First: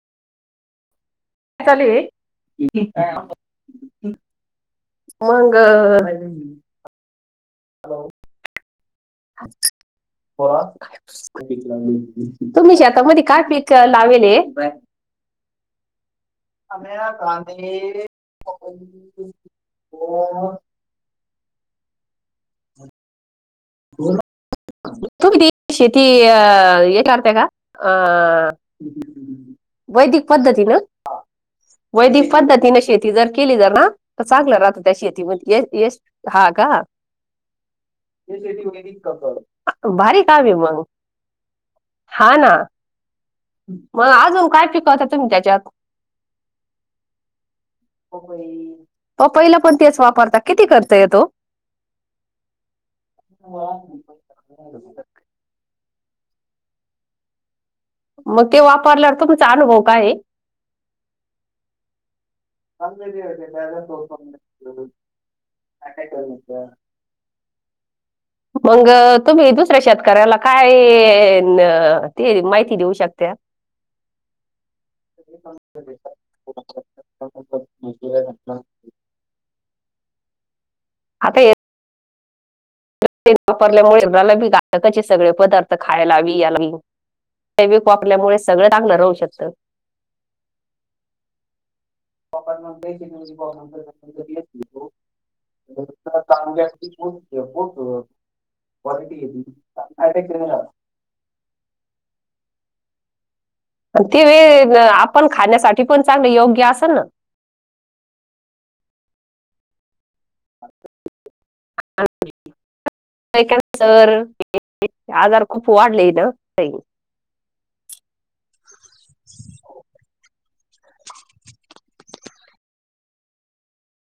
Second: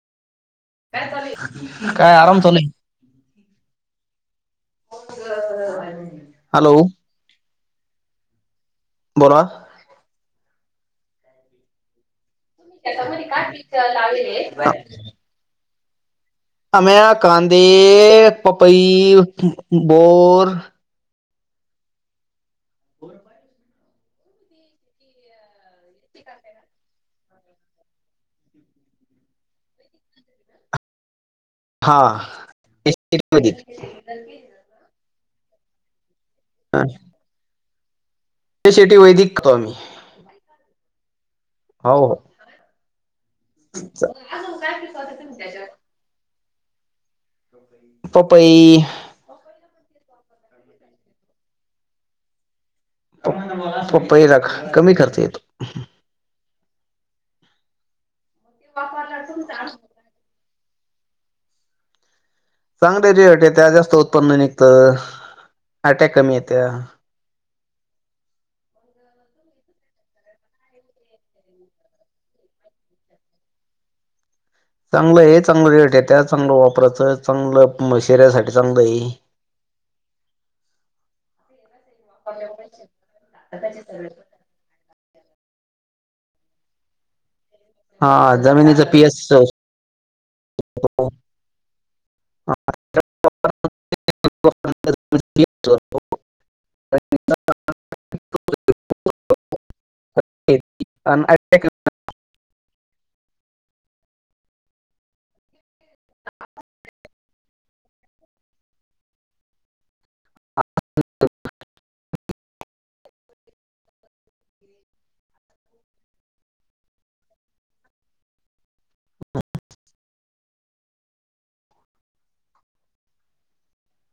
काय चाललंय? [inaudible] मंग हॅलो हॅलो, बोला. बोला. तुम्ही शेतामध्ये काय पीक लावले? आमया कांदे, पपई, बोर हो. बोला. तुम्ही ती शेती हे करते का? अ वैदिक पद्धतीनं हा वैदिक पद्धतीने शेती ते जर केली जर ना, तर चांगलं राहतं त्या शेतीमध्ये यश यश. हा का? शेती वैदिक करतो आम्ही भारी काम आहे मंग. हो हो. हा ना, मग अजून काय पिकवता तुम्ही त्याच्यात? हो गं बाई. पपई प पहिला पण तेच वापरता किती खर्च येतो वो? पपई चा कमी खर्च येतो. मग ते वापरल्यावर, तुमचा अनुभव काय आहे? चांगल्या रेट येत्या, जास्त उत्पन्न निघतं. आट्या कमी येत्या. मग तुम्ही दुसऱ्या शेतकऱ्याला काय माहिती देऊ शकता? चांगलं आहे, चांगलं रेट येत्या. चांगलं वापरायचं. चांगलं म शेऱ्यासाठी चांगलं आहे. आता येत [unintelligible] तेल वापरल्यामुळे [inaudible] सगळे पदार्थ खाय लागली याय लाग सैविक हा वापरल्यामुळे सगळं जमिनीचा चांगलं पीएच राहु शकत असतो. [inaudible] हो [unintelligible] क्वालिटी येतं [inaudible] ते वेळ आपण खाण्यासाठी पण चांगल योग्य असल ना [unintelligible] आजार खूप वाढले इथ ताई [unintelligible] [unintelligible]